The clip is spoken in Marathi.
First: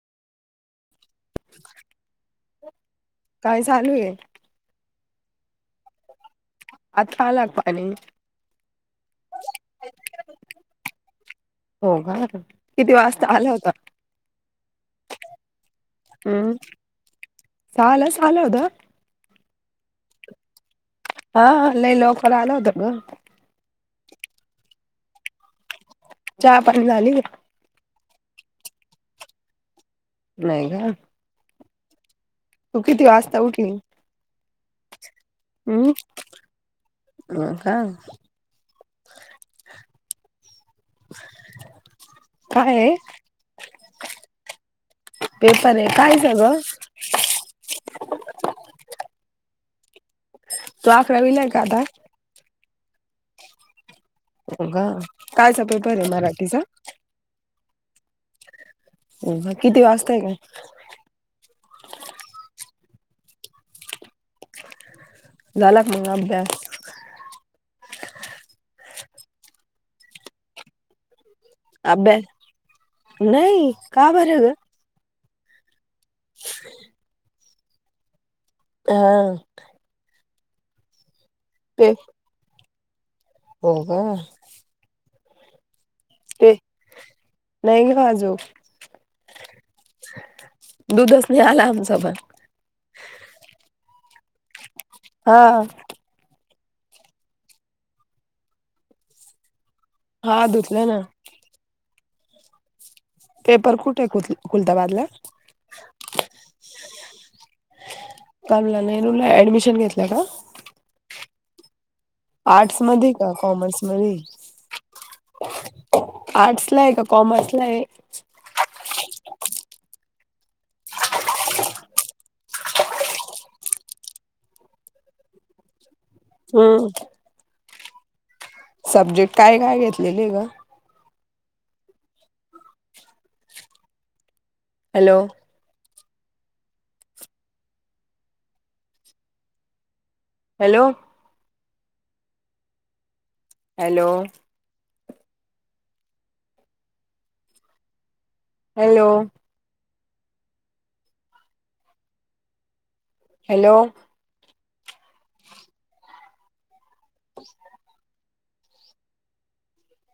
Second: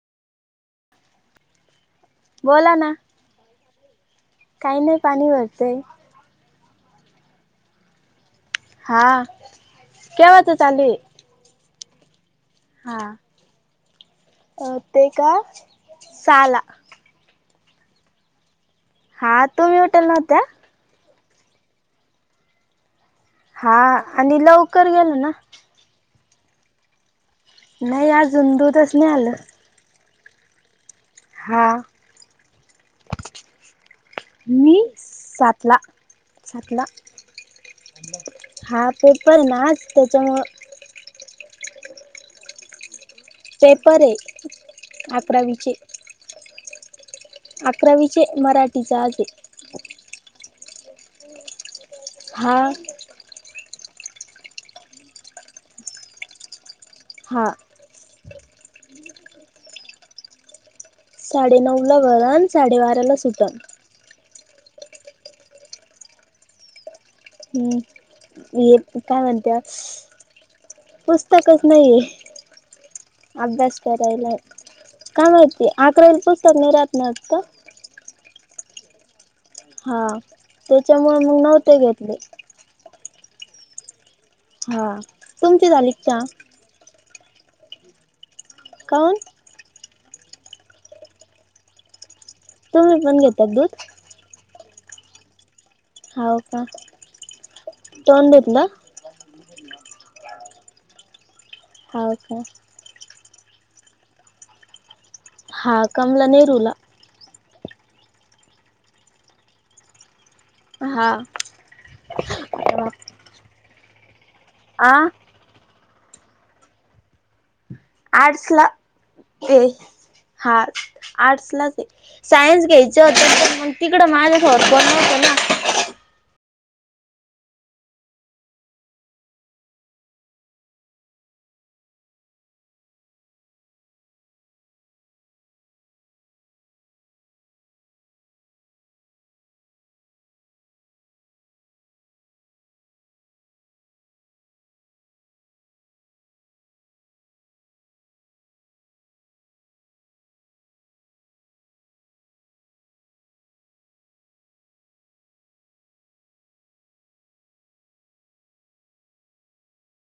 [inaudible] बोला ना काय चालू आहे काही नाही पाणी भरतेय. आता आल का पाणी? हा. केव्हा च आले. हो का किती वाजता आला होत? ते काय सहा ला. सहा ला सहा ला येत. हा तुम्ही ऊटेल नव्हत्या. हा लय लवकर आल होत ग. हा आणि लवकर गेलंना. चहा पाणी झाली. नाही अजून दूधच नाही आलं. नाही का. हा तू किती वाजता उठली? मी सातला हम् सातला हा का. हा पेपर ना आज त्याच्यामुळ, काय आहे? पेपर हे अकरावी पेपर चे. आहे काय झालं? अकरावीचे मराठीचा आज हे तो आकरावीलाये का आता? हा. हो का, कायचा पेपर आहे मराठीचा? हा. हो का, किती वाजताय काय? साडे नऊला भरन, साडेबाराला सुटण. झाला का मग अभ्यास? हम्म, हे काय म्हणत्यात? पुस्तकच नाहीये, अभ्यास नाही अभ्यास का करायला. बरं ग काय माहितीय, अकरावीला पुस्तक नाही राहात ना वाटतं हा. हा, त्याच्यामुळं मंग नव्हते ते घेतले. हो का? हा, तुमची झाली का चहा? ते नाही न आजुक. कौण? दुधच नाही आलं आमचं पण. तुम्ही पण घेतात दूध? हा. हाव का, तोंड धुतलं? हा, धुतला ना. हाव का? पेपर कुठे, खुत्ल खुलताबादला? हा, कमला नेहरूला. कमला नेहरूला ऍडमिशन घेतलंय का? हा. आर्टस मधी का, कॉमर्स मधी? आं? आर्ट्सला आहे का कॉमर्सला आहे? आर्ट्सला हे हा, आर्ट्सला चे. सायन्स घेयचं होतं, पण मग तिकडं माझ्या सोबत कोण नव्हतं ना. हम्म. सब्जेक्ट काय काय घेतलेले गं? Hello. Hello. Hello. Hello. Hello. ह